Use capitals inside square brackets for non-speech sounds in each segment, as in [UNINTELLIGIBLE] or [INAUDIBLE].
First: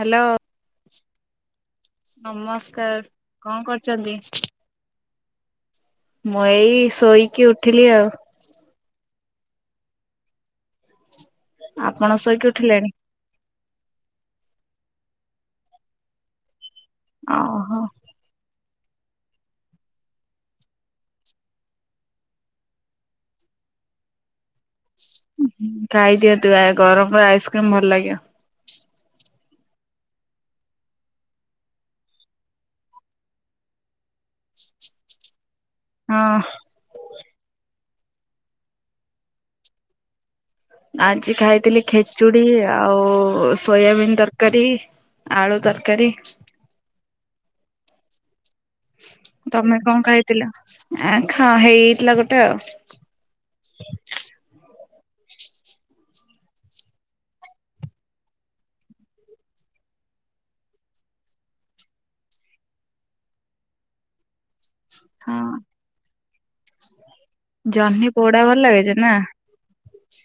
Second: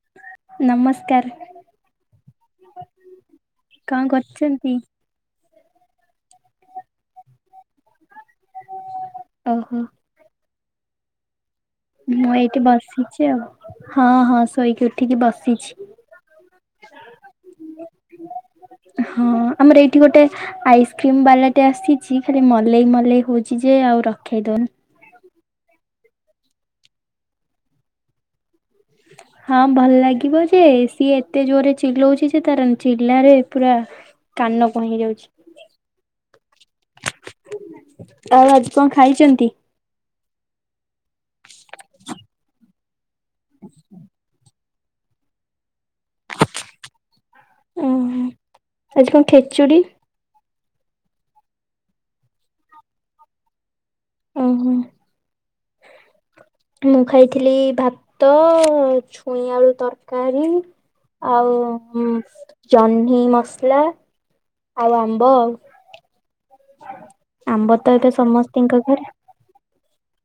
Hello ନମସ୍କାର ନମସ୍କାର, କଣ କରୁଛନ୍ତି? ମୁଁ ଏଇ ଶୋଇକି ଉଠିଲି ଆଉ। ଓ ହୋ ଆପଣ ମୁଁ ଶୋଇକି ଏଇଠି ଉଠିଲେଣି? ବସିିଛି ଆଉ। ହଁ ହଁ ଶୋଇକି ଉଠିକି ବସିଛି। ଓହୋ। ହଁ ଆମର ଏଇଠି ଗୋଟେ ଆଇସ୍କ୍ରିମ ବାଲାଟେ ଆସିଛି ଖାଲି ମଲେଇ ମଲେଇ ହଉଛି ଯେ ଆଉ ରଖେଇ ଦଉନି। ଖାଇଦିଅ ତୁ ଗରମରେ ଆଇସ୍କ୍ରିମ ଭଲ ଲାଗିବ। ହଁ ଭଲ ଲାଗିବ ଯେ ସିଏ ଏତେ ଜୋରେ ଚିଲଉଛି ଯେ ତାର ଚିଲାରେ ପୁରା କାନ କଣ ହେଇ ଯାଉଛି। ହଁ। ଆଉ ଆଜି କଣ ଖାଇଛନ୍ତି? ଆଜି ଖାଇଥିଲି ଖେଚୁଡି ଆଉ ଓ ସୋୟାବିନ୍ ତରକାରୀ। ଆଳୁ ତରକାରୀ। ଓହୋ। ଆଜି କଣ ତମେ ଖେଚୁଡ଼ି? କଣ ଖାଇଥିଲ? ଆ ଖା ହେଇଯାଇଥିଲା ଗୋଟେ ଆଉ। ଓହୋ ମୁଁ ଖାଇଥିଲି ଭାତ, ଛୁଇଁ ଆଳୁ ତରକାରୀ ଆଉ ଜହ୍ନି ମସଲା ଆଉ ଆମ୍ବ ହଁ ଆଉ। [UNINTELLIGIBLE] ତ ଏବେ ଜହ୍ନି ପୋଡା ଭଲ ସମସ୍ତିଙ୍କ ଲାଗେଯେ ଘରେ ନା?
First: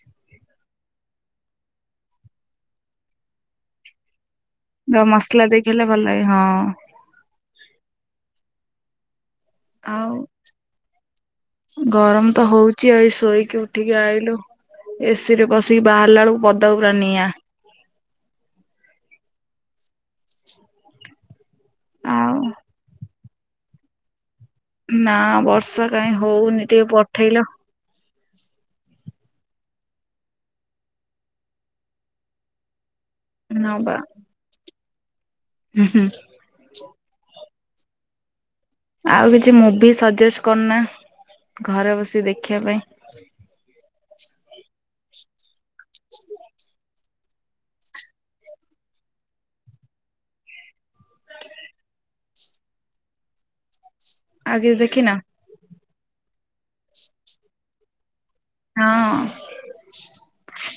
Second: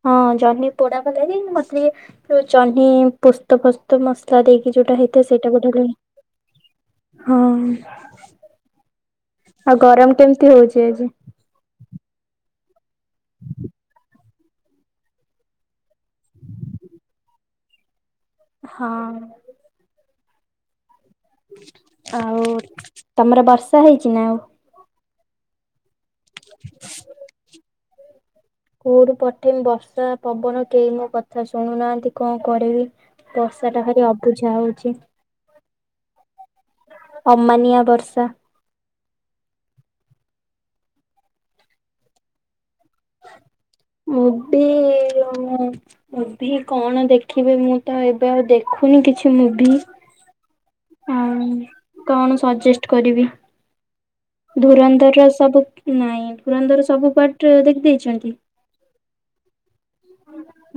ହଁ ଜହ୍ନି ପୋଡା ଭଲ ଲାଗେ ମତେ ସେ ଜହ୍ନି ପୋସ୍ତ ଫୋସ୍ତ ମସ୍ ତା ଦେଇକି ଯୋଉଟା ହେଇଥାଏ ମସଲା ସେଇଟା ଦେଇକି ଗୋଟା ହେଲେ ଭଲ ଲାଗେ ହଁ। [UNINTELLIGIBLE] ଆଉ ଗରମ କେମିତି ହଉଛି ଆଜି? ଗରମ ତ ହଉଛି ଏଇ ଶୋଇକି ଉଠିକି ଆଇଲୁ ଏସିି ରେ ବସିକି ବାହାରିଲା ବେଳକୁ ପଦା ପୁରା ନିଆଁ । ହଁ ଆଉ ତମର ବର୍ଷା ହେଇଛି ନା? ନା ବର୍ଷା କାଇଁ ହଉନି ଟିକେ ପଠେଇଲ । କଉଠୁ ପଠେଇମି ବର୍ଷା ପବନ କେହି ମୋ କଥା ଶୁଣୁନାହାନ୍ତି କଣ କରିବି? ବର୍ଷା ଟା ନବା ଭାରି ଅବୁଝା ହଉଛି । ହୁଁ ହୁଁ ଅମାନିଆ ବର୍ଷା। ଆଉ କିଛି ମୁଭି ସଜେଷ୍ଟ କରନା ଘରେ ବସି ଦେଖିବା ପାଇଁ । ମୁଭି ମୁଭି କଣ ଦେଖିବେ ମୁଁ ତ ଏବେ ଆଉ ଦେଖୁନି କିଛି ମୁଭି ଆଉ କଣ ସଜେଷ୍ଟ କରିବି? ଆଉ କିଛି ଦେଖିନ ଧୁରନ୍ଧର ର ସବୁ ନାଇଁ ଧୁରନ୍ଦର ସବୁ ପାର୍ଟ ଦେଖିଦେଇଛନ୍ତି ହଁ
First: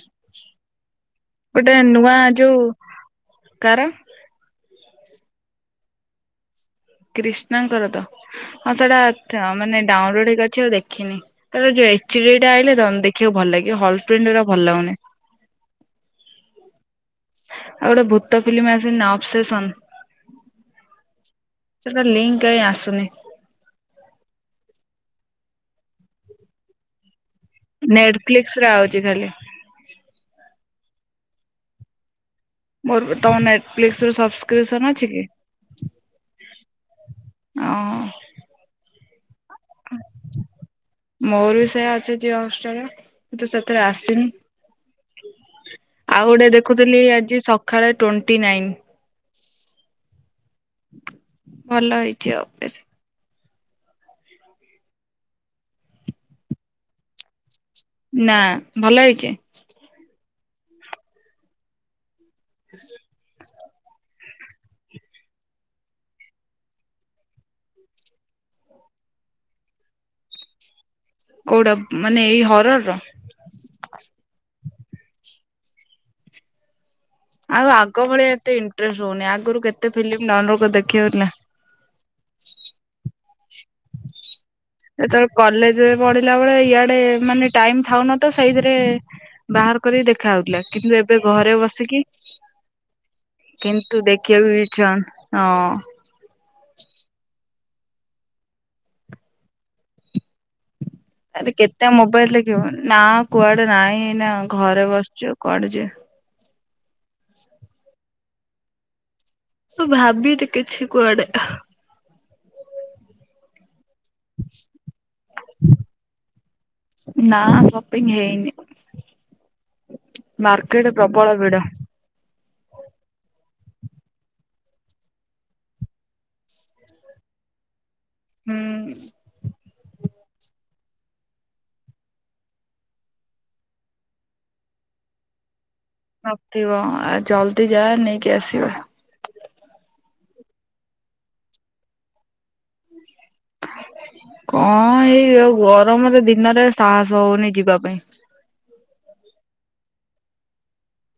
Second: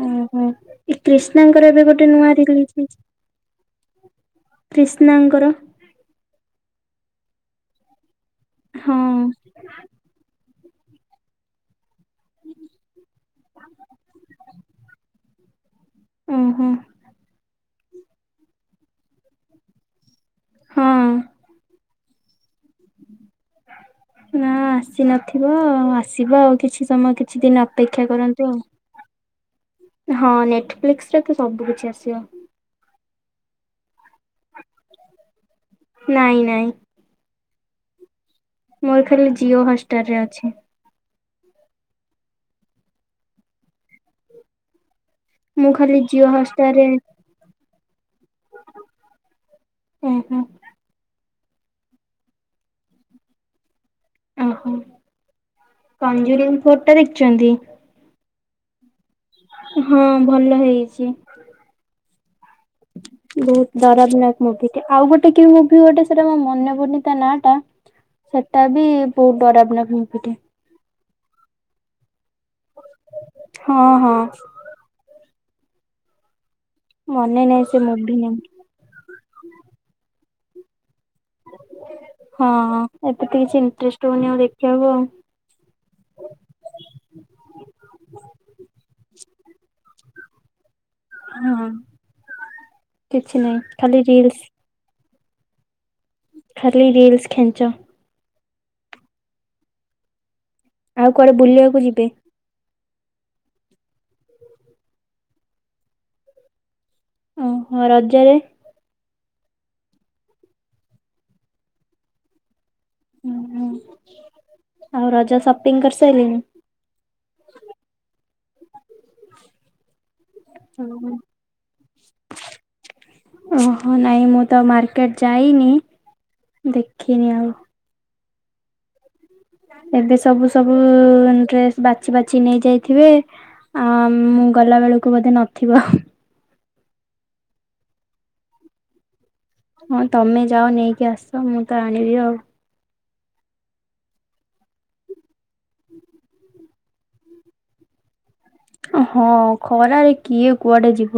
ହୁଁ ହୁଁ ଏ କ୍ରିଷ୍ଣାଙ୍କର ଏବେ ଗୋଟେ ନୂଆ ରିଲିଜ ହେଇଛି କାର । କ୍ରିଷ୍ଣାଙ୍କର କ୍ରିଷ୍ଣାଙ୍କର ତ? ହଁ ସେଇଟା ମାନେ ଡାଉନଲୋଡ ହେଇକି ଅଛି । ଦେଖିନି କେବେ ଯିବେ ଥ୍ରିଡି ଟା ଆଇଲେ ଦେଖିବାକୁ ଭଲ ଲାଗିବ ହଲ ପ୍ରିଣ୍ଟ ଗୁଡା ଭଲ ଲାଗୁନି ଓହୋ । ଆଉ ଗୋଟେ ଭୂତ ଫିଲ୍ମ ଆସି ନି ନା ଅଫସେସନ ହଁ ଲିଙ୍କ କାଇଁ ଆସୁନି । ନା ଆସି ନଥିବ ଆସିବ ଆଉ କିଛି ସମୟ କିଛି ଦିନ ଅପେକ୍ଷା କରନ୍ତୁ ନେଟଫ୍ଲିକ୍ସ ଆଉ ରେ ଆଉଛି ଖାଲି ହଁ ନେଟ ୱର୍କ ନେକ୍ସଟରେ ତ ସବୁ କିିଛି ଆସିବ । ମୋର ବି ତମ ନେଟ ସବସ୍କ୍ରିପସନ ଅଛି କି? ନାଇଁ ନାଇଁ। ଓ ମୋର ଖାଲି, ଜିଓ ହଷ୍ଟଷ୍ଟାର ରେ ଅଛି। ମୋର ବି ସେଇଆ ଅଛି ଜିଅ ହଷ୍ଟଷ୍ଟାରରେ ତୁ ସେଥିରେ ଆସିନି, ମୁଁ ଖାଲି ଆଉ ଜିଓ ଗୋଟେ ହଟଷ୍ଟାରରେ ଦେଖୁଥିଲି ଆଜି ସକାଳେ ଟୋଣ୍ଟି ଓହୋ ନାଇନ। ଭଲ ହେଇଛି ଆଉ ଓହୋ ପଞ୍ଜୁରୀମ ଫଟ ଦେଖିଛନ୍ତି ନା, ଭଲ ହେଇ ହଁ, ଭଲ ହେଇଚି । ହ [INAUDIBLE] ବହୁତ ଡରବନାୟକ ମୁଭି ଟେ, ଆଉ ଗୋଟେ କି ମୁଭି ଗୋଟେ ସେଟା ମୋ ମନେ ପଡୁନି, ତା ନା ଟା ସେଟା ବି ବହୁତ ଡରବନାୟକ ମୁଭି ଟେ । କୋଉଟା ମାନେ, ଏଇ ହରର ର ହଁ, ହଁ ମନେ ନାହିଁ ଆଉ ସେ ଆଗ ମୁଭି ଭଳିଆ ନାଁ। ଏତେ ଇଣ୍ଟରେଷ୍ଟ ହଉନି, ଆଗରୁ କେତେ ଫିଲ୍ମ ନନ ରୋ କୋଉ, ଦେଖି ହୋଉଥିଲା । ହଁ, ଏତେ ଯେତଳେ କଲେଜ ପଢିଲା ବେଳେ, ଇଆଡେ ମାନେ ଟାଇମ ଥାଉ ନ ଥାଉ, ସେଇଥିରେ ବାହାର କରି ଦେଖ ଖାଉଥିଲା। କିନ୍ତୁ ଏବେ ଘରେ ହଁ ବସିକି, କିଛି ନାହିଁ ଖାଲି କିନ୍ତୁ ରିଲସ ଦେଖିବାକୁ ଇଛା ହୋଉନି। ଅଁ, ଖାଲି ରିଲସ ଖେଞ୍ଚ। ଆଉ, କୁଆଡେ ଆରେ ବୁଲିବାକୁ କେତେ ଯିବେ? ମୋବାଇଲ ଦେଖିବୁ ନା କୁଆଡେ ନାଇଁ, ଏଇନା ଘରେ ବସିଚୁ, କୁଆଡେ ଯିବେ। ଓହୋ, ରଜରେ ମୁଁ, ଭାବିନି କିଛି କୁଆଡେ । ହୁଁ, ଉଁ କରିସାରିଲେଣି? ନା, ସପିଂ ହେଇନି । ମାର୍କେଟ ପ୍ରବଳ ଭିଡ । ଓହୋ, ନାଇଁ ମୁଁ, ତ ମାର୍କେଟ ଯାଇନି, ଦେଖିନି ଆଉ । ହୁଁ, ଏବେ ସବୁ, ସବୁ ଡ୍ରେସ ବାଛି, ବାଛି ନେଇ ଯାଇଥିବେ, ଆ ମୁଁ, ଗଲା ବେଳକୁ ବୋଧେ ନ ଥିବ । ତିବ, ଆ ଜଲଦି ଯା ନେଇକି ଆସିବ । ହଁ, ତମେ ଯାଅ ନେଇକି ଆସ, ମୁଁ ତ ଆଣିବି ଆଉ । କଁ, ଏଇ ଆଉ ଗରମରେ, ଦିନରେ ସାହସ ହଉନି, ଯିବା ପାଇଁ । ହଁ, ଖରାରେ କିଏ, କୁଆଡେ ଯି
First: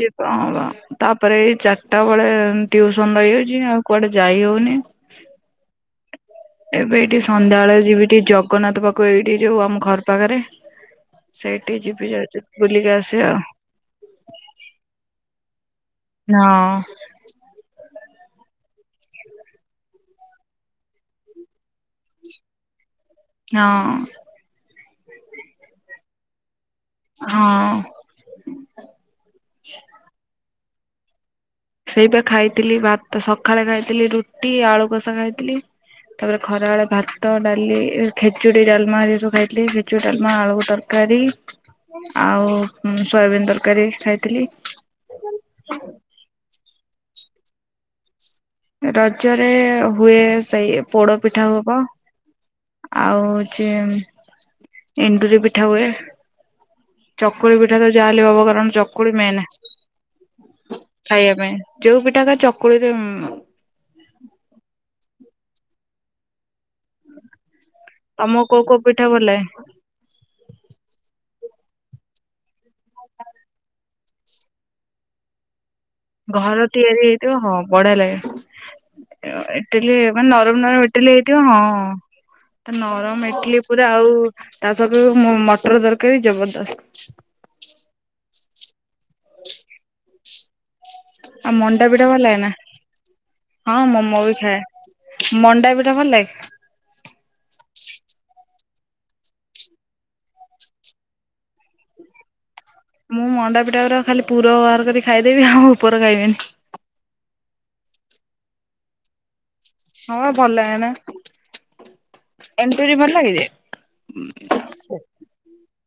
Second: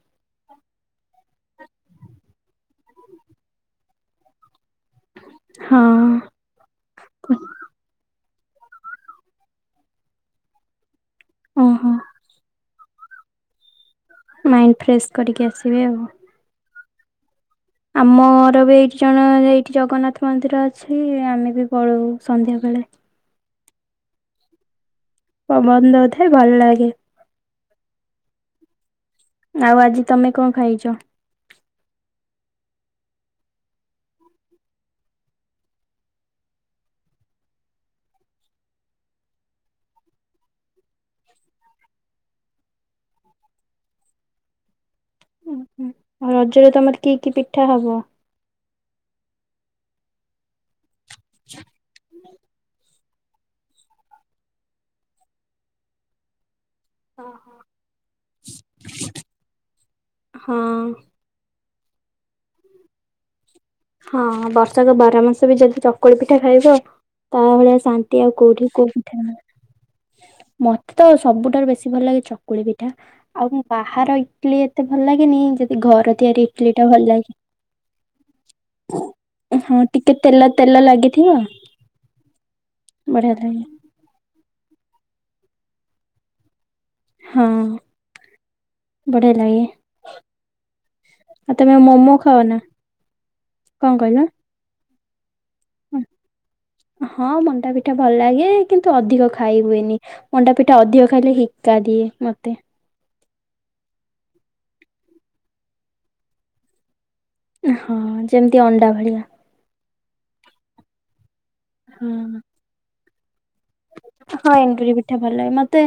ଯତ ହଉ [INAUDIBLE] ତାପରେ, ଏଇ ଚାରିଟା ବେଳେ ଟିଉସନ ରହିଯାଉଛି, ଆଉ କୁଆଡେ ଯାଇ ହଉନି । ହଁ, ଏବେ, ଏଠି ସନ୍ଧ୍ୟାଳ ଯିବି ଟିକେ ଜଗ ଲୋକନାଥ ପାଖକୁ, ଏଇଠି ଯୋଉ ଆମ ଘର ପାଖରେ ସେଇଠି ଓହୋ ଯିବି ଯାଉଛି । ବୁଲିକି ଆସିବ। ମାଇଣ୍ଡ ଫ୍ରେଶ କରିକି ଆସିବେ ଆଉ। ହଁ। ଆମର ବି ଏଇଠି ଜଣ ଏଇଠି ଜଗନ୍ନାଥ ମନ୍ଦିର ଅଛି ଆମେ ବି ପଳଉ ସନ୍ଧ୍ୟା ବେଳେ। ହଁ। ପବନ ଦୋଉଥାଏ ଭଲ ଲାଗେ। ହଁ। ଆଉ ଆଜି ତମେ କଣ ଖାଇଚ? ଟ ସେଇପା ଖାଇଥିଲି ଭାତ ସକାଳେ ଖାଇଥିଲି ରୁଟି ଆଳୁ କଷା ଖାଇଥିଲି ତାପରେ ଖରା ବେଳେ ଭାତ ଡାଲି ଖିଚୁଡି ଡାଲମା ହେରିକା ସବୁ ଖାଇଥିଲି ଖେଚୁଡି ଡାଲମା ଆଳୁ ତରକାରୀ ଆଉ ସୋୟାବିନ ତରକାରୀ ଖାଇଥିଲି। ଆଉ ରଜରେ ତମର କି କି ପିଠା ହବ? ରଜରେ ହୁଏ ସେଇ ପୋଡ ପିଠା ହବ। ଆଉ ଓଚି ଏଣ୍ଡୁରି ପିଠା ହୁଏ। ଚକୁଳି ପିଠା ତ ଯାହାଲେ ହବ କାରଣ ଚକୁଳି ମେନ୍ ହଁ ଖାଇବା ପାଇଁ। ଯୋଉ ପିଠା ଖା ଚକୁଳିରେ ଉ‌ଁ ହଁ ବର୍ଷାକ ବାର ମାସ ରେ ଯଦି ଚକୁଳି ପିଠା ଖାଆଯାଏ ତମ ଭଳିଆ ଶାନ୍ତି ଆଉ ତମକୁ କୋଉଠି କୋଉ ପିଠା ଭଲ ପିଠାରେ ଲାଗେ ନାହିଁ ମତେ ତ ସବୁଠାରୁ ବେଶୀ ଭଲ ଲାଗେ ଚକୁଳି ପିଠା ଆଉ ବାହାର ଇଟଲିି ଏତେ ଭଲ ଲାଗେନି ଯେ ଘର ତିଆରି ହେଇଥିବ ହଁ ବଢିଆ ଲାଗେ। ଇ ହଁ ଇଟିଲି ଟିକେ ମାନେ ତେଲ ନରମ ତେଲ ନରମ ଇଟିଲି ଲାଗିଥିବ ହେଇଥିବ ହଁ ତ ନରମ ବଢିଆ ଇଟିଲି ଲାଗେ ପୁରା ଆଉ ତା ସବୁ ମ ମ [UNINTELLIGIBLE] ଜବରଦସ୍ତ। ହଁ। ବଢିଆ ଲାଗେ। ଆଉ ତମେ ମଣ୍ଡା ପିଠ ମୋମୋ ଖାଅ ଭଲଲାଗେନା ନା ହଁ କଣ କହିଲ? ମୋମୋ ବି ଖାଏ। ମଣ୍ଡା ପିଠା ଭଲ ଲାଗେ? ହଁ ମଣ୍ଡା ପିଠା ଭଲ ଲାଗେ କିନ୍ତୁ ଅଧିକ ଖାଇ ହୁଏନି ମଣ୍ଡା ପିଠା ଅଧିକ ଖାଇଲେ ହିକା ଦିଏ ମତେ। ମୁଁ ମଣ୍ଡା ପିଠା ଉରା ଖାଲି ପୁର ବାହାର କରି ଖାଇଦେମି ଆଉ ଉପର ଖାଇମିନି। ହଁ ଯେମିତି ଅଣ୍ଡା ଭଳିଆ। ହଁ ଭଲଲାଗେନା ଏଣ୍ଡୁରି ଭଲ [UNINTELLIGIBLE] ହଁ ଏଣ୍ଡୁରି ପିଠା ଭଲ ଲାଗେ ମତେ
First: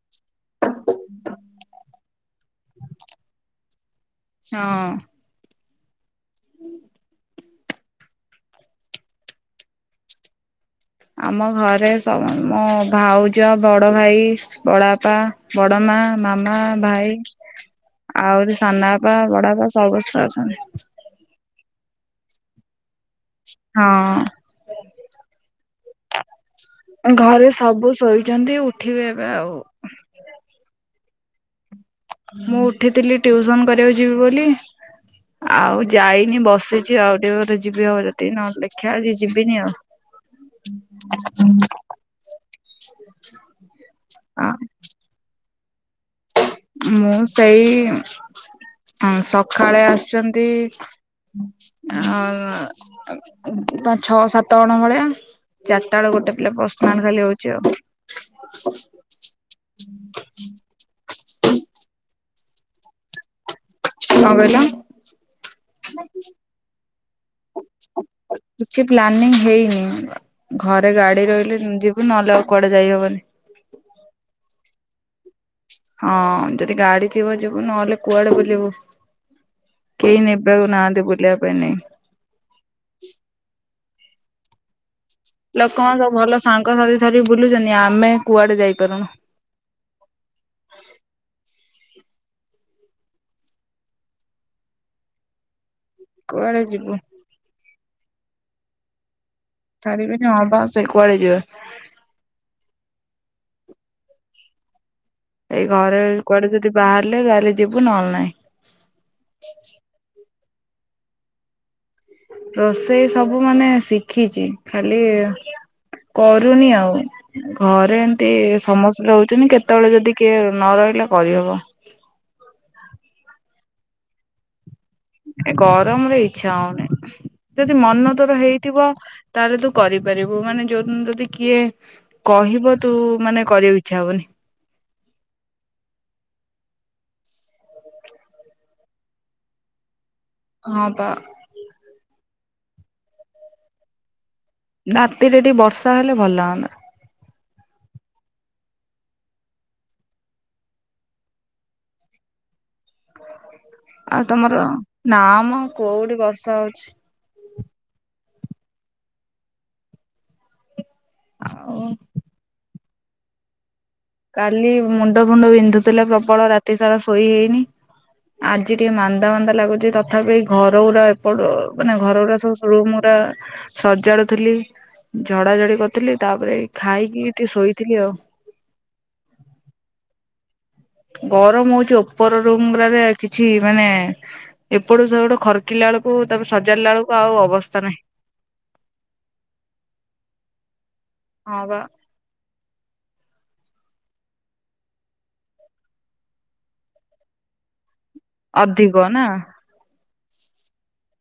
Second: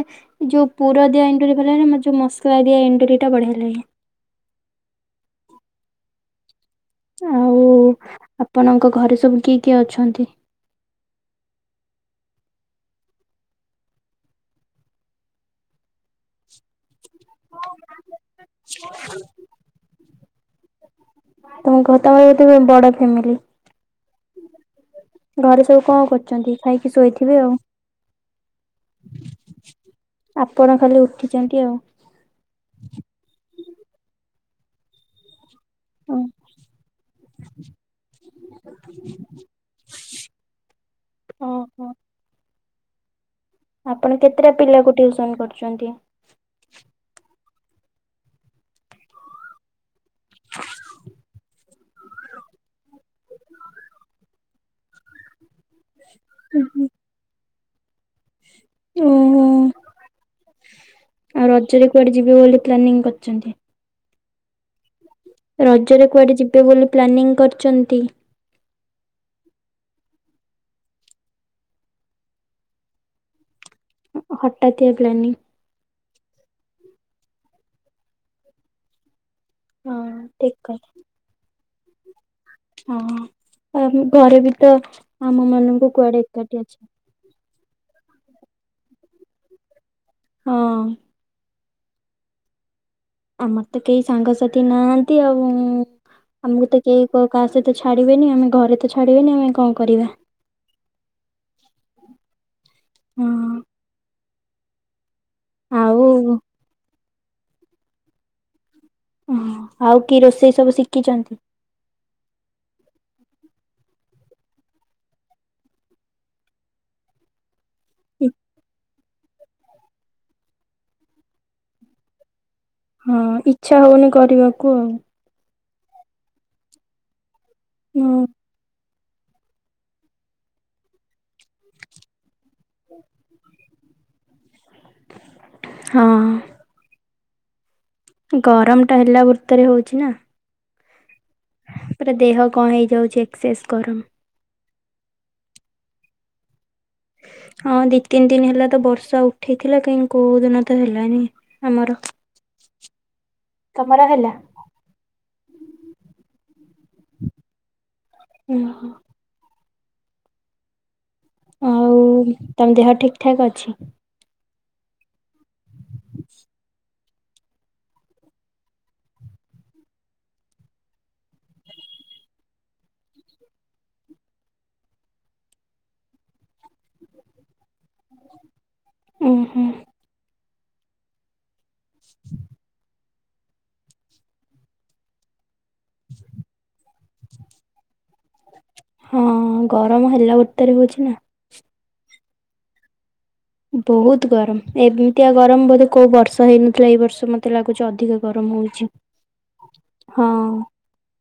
ଯୋଉ ପୁର ଦିଆ ଏଣ୍ଡୁରି ଭଲଲାଗେନା ମତେ ଯୋଉ ମସଲା ଦିଆ ଏଣ୍ଡୁରି ଟା ବଢିଆ ଲାଗେ। ହଁ। ଆଉ ଆପଣଙ୍କ ଘରେ ସବୁ କିଏ କିଏ ଅଛନ୍ତି? ଆମ ଘରେ ସ ମୋ ଭାଉଜ ବଡଭାଇ, ବଡବାପା, ବଡମା ମାମା, ଭାଇ ଆହୁରି ସାନାବାପା ବଡବାପା ସବୁ [INAUDIBLE] ତମ ଘର [UNINTELLIGIBLE] ବଡ ଫ୍ୟାମିଲି ହଁ। ଘରେ ସବୁ କଣ କରୁଛନ୍ତି? ଖାଇକି ଶୋଇଥିବେ ଘରେ ଆଉ ସବୁ ଶୋଇଛନ୍ତି ଉଠିବେ ଏବେ ଆଉ। ଆପଣ ଖାଲି ଉଠିଛନ୍ତି ଆଉ । ମୁଁ ଉଠିଥିଲି ଟିଉସନ କରିବାକୁ ଯିବି ବୋଲି ଆଉ ଯାଇନି ବସିଛି ଆଉ ଟିକେ ପରେ ଆଉ ଯଦି ଯିବି ନହେଲେ ଦେଖିବା ଆଜି ଯିବିନି ଆଉ। ହ ଓହୋ। ଆପଣ କେତେଟା ପିଲାକୁ ଟିଉସନ କରୁ ଛନ୍ତି। ମୁଁ ସେଇ ସକାଳେ ଆସୁଛନ୍ତି ଅ ପାଞ୍ଚ ଛଅ ସାତ ଜଣ ଭଳିଆ ଚା ଚାରିଟା ବେଳେ ଗୋଟେ ପିଲା ପର୍ସନାଲ ଖାଲି ହୋ ଉଚି ଆଉ। ଓହୋ। ଆଉ ରଜରେ କୁଆଡେ ଯିବେ ବୋଲି ପ୍ଲାନିଂ କରିଚନ୍ତି? କଣ କହିଲ? ରଜରେ କୁଆଡେ ଯିବେ ବୋଲି ପ୍ଲାନିଂ କରିଚନ୍ତି? କିଛି ପ୍ଲାନିଂ ହେଇନି ଘରେ ଗାଡି ରହିଲେ ଯିବୁ ନହଲେ ଆଉ କୁଆଡେ ଯାଇହବନି। ହଟାତିଆ ପ୍ଲାନିଂ। ହଁ ଯଦି ଗାଡି ଥିବ ଯିବୁ ନହେଲେ କୁଆଡେ ବୁଲିବୁ । ହଁ କେହି ଠିକ ନେବାକୁ କଥା। ନାହାନ୍ତି ବୁଲିବା ପାଇଁ ନାଇଁ। ହଁ। ଆମେ ଘରେ ବି ତ ଆମ ମାନଙ୍କୁ ଲୋକମାନେ ସବୁ କୁଆଡେ ଭଲ ଏକାଠି ଅଛି ସାଙ୍ଗସାଥି ଧରି ବୁଲୁଛନ୍ତି ଆମେ କୁଆଡେ ଯାଇପାରୁନୁ। ହଁ। ଆମର ତ କେହି ସାଙ୍ଗସାଥି ନାହାନ୍ତି ଆଉ କୁଆଡେ ଆମକୁ ତ ଯିବୁ। କେହି କ କାହା ସହିତ ତ ଛାଡିବେନି ଆମେ ଘରେ ତ ଛାଡିବେନି ଆମେ କଣ କରିବା ଛାଡ଼ିବେନି ହଁ ବା ସେ କୁଆଡ଼େ ଯିବା। ହଁ ଏଇ ଘରେ ଆଉ କୁଆଡେ ଯଦି ବାହାରି ଗଲେ ତାହେଲେ ଯିବୁ ନହେଲେ ନାଇଁ। ଓ ଆଉ କି ରୋଷେଇ ସବୁ ଶିଖିଛନ୍ତି? ରୋଷେଇ ସବୁ ମାନେ ଶିଖିଛି ଖାଲି କରୁନି ଆଉ । ଘରେ ଏମତି ସମସ୍ତେ ରହୁ [UNINTELLIGIBLE] କେତେବେଳେ ଯଦି କିଏ ନ ରହିଲେ କରିହବ। ହଁ ଇଚ୍ଛା ହଉନି କରିବାକୁ ଆଉ। ଏ ଗରମରେ ଇଚ୍ଛା ହଉନି। ଯଦି ମନ ଆଉ। ତୋର ହେଇଥିବ ତାହେଲେ ତୁ କରିପାରିବୁ ମାନେ ଯୋଉ ଦିନ ଯଦି କିଏ କହିବ ତୁ ମାନେ କରିଆକୁ ଇ ଚ୍ଛା ହବନି। ହଁ। ଗରମଟା ହେଲା ବର୍ତରେ ହଉଚି ନା। ହଁ ପା। ପୁରା ଦେହ କଣ ହେଇଯାଉଛି ଏକ୍ସସେସ ଗରମ। ରାତିରେ ଟିକେ ବର୍ଷା ହେଲେ ଭଲ ହନ୍ତା। ହଁ ଦି ତିନି ଦିନ ହେଲା ତ ବର୍ଷା ଉଠେଇଥିଲା କାହିଁ କୋଉଦିନ ତ ହେଲାନି ଆମର। ତମର ଆଉ ହେଲା? ତମର ନା ମ କୋଉଠି ବର୍ଷା ହଉଛି। ହୁଁ ହୁଁ। ଆଉ ତମ ଦେହ ଠିକ ଠାକ୍ ଅଛି? କାଲି ମୁଣ୍ଡ ଫୁଣ୍ଡ ବିନ୍ଧୁଥିଲେ ପ୍ରବଳ ରାତି ସାରା ଶୋଇ ହେଇନି ଆଜି ଟିକେ ମାନ୍ଦା ମାନ୍ଦା ଲାଗୁଛି ତଥାପି ଘର ଗୁରା ଏପଟ ମାନେ ଘରୁଗୁରା ସବୁ ରୁମ ଗୁରା ସଜାଡୁଥିଲି ଝଡାଝଡି କରୁଥିଲି ତାପରେ ଖାଇକି ଟିକେ ଶୋଇଥିଲି ଆଉ। ଉଁ ହୁଁ। ଗରମ ହଉ ଚି ଉପର ରୁମଗୁରାରେ କିଛି ମାନେ ଏପଟୁ ସେପଟୁ ଖର୍ ଡିକିଲା ବେଳକୁ ତାପରେ ସଜାଡିଲା ବେଳୁ ଆଉ ଅବସ୍ଥା ନାହିଁ। ହଁ ଗରମ ହେଲା ବର୍ତରେ ହଉଛି ନା। ହଁ ବା। ବହୁତ ଗରମ ଏମିତି ଆ ଗରମ ବୋଧେ କୋଉ ବର୍ଷ ହେଇନଥିଲା ଏଇ ବର୍ଷ ମତେ ଲାଗୁଛି ଅଧିକ ଗରମ ହଉଛି। ଅଧିକ ନା। ହଁ।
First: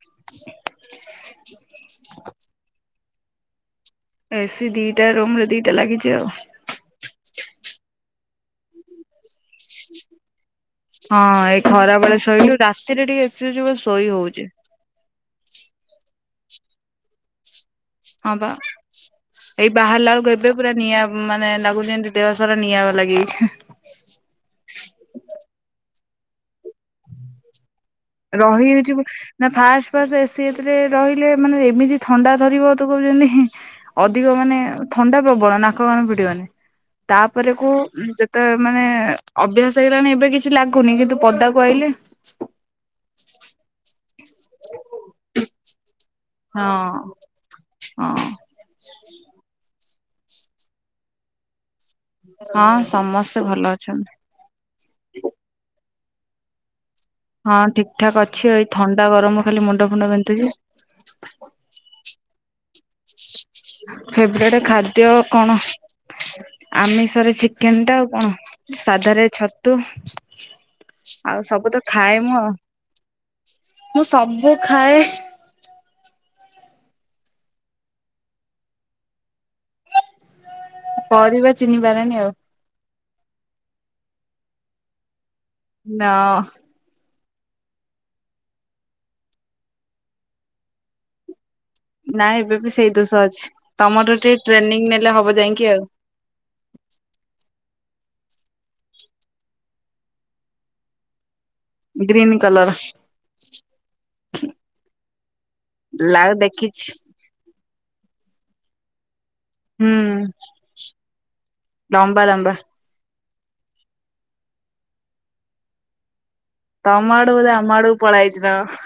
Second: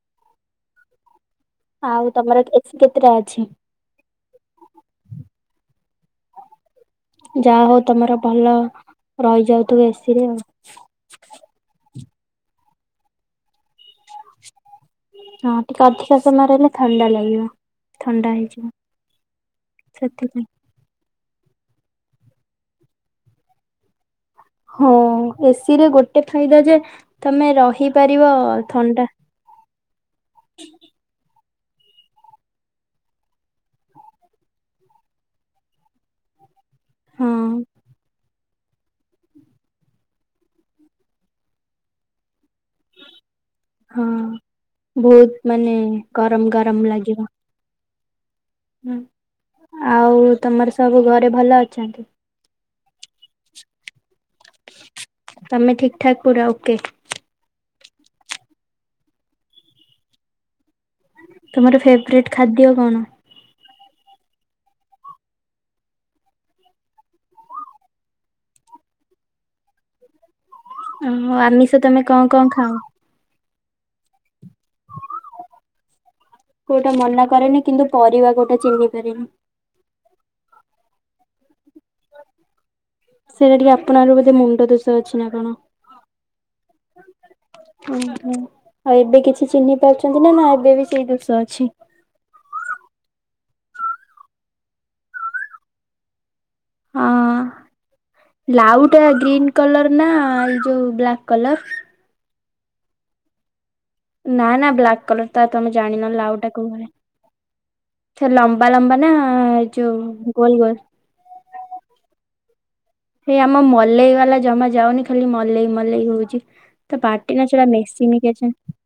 [INAUDIBLE] ଆଉ ତମର [UNINTELLIGIBLE] କେ ତଟା ଅଛି? ଏସି ଦିଟା ରୁମରେ ଦିଟା ଲାଗିଛି ଆଉ। ଯାହା ହଉ ତମର ଭଲ ରହି ହଁ ଏଇ ଖରା ବଳେ ଶୋଇଲୁ ରାତିରେ ଟିକେ ଏସି [UNINTELLIGIBLE] ଶୋଇ ହଉଛି। ହଁ ଟିକେ ଅଧିକା ସମୟ ରହିଲେ ଥଣ୍ଡା ଲାଗିବ। ଥଣ୍ଡା ହଁ ବା ହେଇଯିବ ଏଇ ବାହାରିଲା ବେଳୁଗୁ ସେଥିପାଇଁ। ଏବେ ପୁରା ନିଆଁ ମାନେ ଲାଗୁଛି ଦେହ ସାରା ନିଆ ଲାଗିଯାଇଛି ହଁ ଏ ସି ରେ ଗୋଟେ ଫାଇଦା ଯେ ତମେ ରହି ରହିଉଛି ନା ଫାଷ୍ଟ ଫାଷ୍ଟ ଏ ସି ଏଥିରେ ରହିଲେ ମାନେ ଏମିତି ଥଣ୍ଡା ଧରିବ ତୁ କହିବୁ ଯେମିତି ଅଧିକ ମାନେ ଥଣ୍ଡା ପ୍ରବଳ ନାକ କାନ ଫିଟିବନି ହଁ ତାପର କୁ ତ ମାନେ ଅଭ୍ୟାସ ହେଇଗଲାଣି ଏବେ କିଛି ଲାଗୁନି କିନ୍ତୁ ପଦାକୁ ଆଇଲେ ହଁ ବହୁତ ମାନେ ଗରମ ହଁ ଗରମ ଲାଗିବ, ହଁ ହୁଁ [INAUDIBLE] ଆଉ ତମର ସବୁ ଘରେ ଭଲ ଅଛନ୍ତି ହଁ ସମସ୍ତେ ଭଲ ଅଛନ୍ତି। ଠାକୁୁର ଓକେ ହଁ ଠିକ ଠାକ୍ ଅଛି ଏଇ ଥଣ୍ଡା ଗରମ ଖାଲି ମୁଣ୍ଡ ଫୁଣ୍ଡ ବିନ୍ଧୁଛି ତମର ଫେବ୍ରେଟ୍ ଖାଦ୍ୟ କଣ? ଫେବରେଟ୍ ଖାଦ୍ୟ କଣ ଆମିଷରେ ଚିକେନ ଟା ଆଉ କଣ ସାଧାରେ ଛତୁ ଓ ଆଉ ସବୁ ତ ଆମିଷ ତମେ ଖାଏ କଣ ମୁଁ ଆଉ କଣ ଖାଅ ମୁଁ ସବୁ ଖାଏ କୋଉଟା ମନା କରେନି କିନ୍ତୁ ପରିବା କୋଉଟା ଚିହ୍ନି ପାରେନି। ପରିବା ଚିହ୍ନିିପାରେନି ଆଉ ସେଇଟା ଟିକେ ଆପଣଙ୍କର ବୋଧେ ମୁଣ୍ଡ ଦୋଷ ଅଛି ନା କଣ ନା ଓ ହ ଆଉ ଏବେ କିଛି ଚିହ୍ନି ପାରୁଛନ୍ତି ନା ନା ଏବେ ବି ସେଇ ଦୋଷ ଅଛି ନାାଇଁ ଏବେ ବି ସେଇ ଦୋଷ ଅଛି ତମଠୁ ଟିକେ ଟ୍ରେନିଂ ନେଲେ ହବ ଯାଇକି ଆଉ ହଁ ଲାଉ ଟା ଗ୍ରୀନ କଲର ନା ଏଇ ଯୋଉ ବ୍ଲାକ୍ କଲର ଗ୍ରୀନ୍ କଲର ନା ନା ବ୍ଲାକ୍ କଲର ଟା ତମେ ଜାଣିନ ଲାଉ ଟା କୋଉ କଲର୍? ସେ ଲମ୍ବା ଲମ୍ବା ନା, ହୁଁ ଯୋଉ ଗୋଲ ଗୋଲ? ଲମ୍ବା ଲାମ୍ବା। ସେଇ ଆମ ମଲେଇ ବାଲା ଜମା ଯାଉନି ଖାଲି ମଲେଇ ମଲେଇ ହଉଛି ତା ତମ ଆଡୁ ପାଟି ନା ବୋଧେ ସେଟା ଆମ ଆଡ଼କୁ ମେସିନି ପଳେଇଆଇଛି କେଜାଣି। ନା କଣ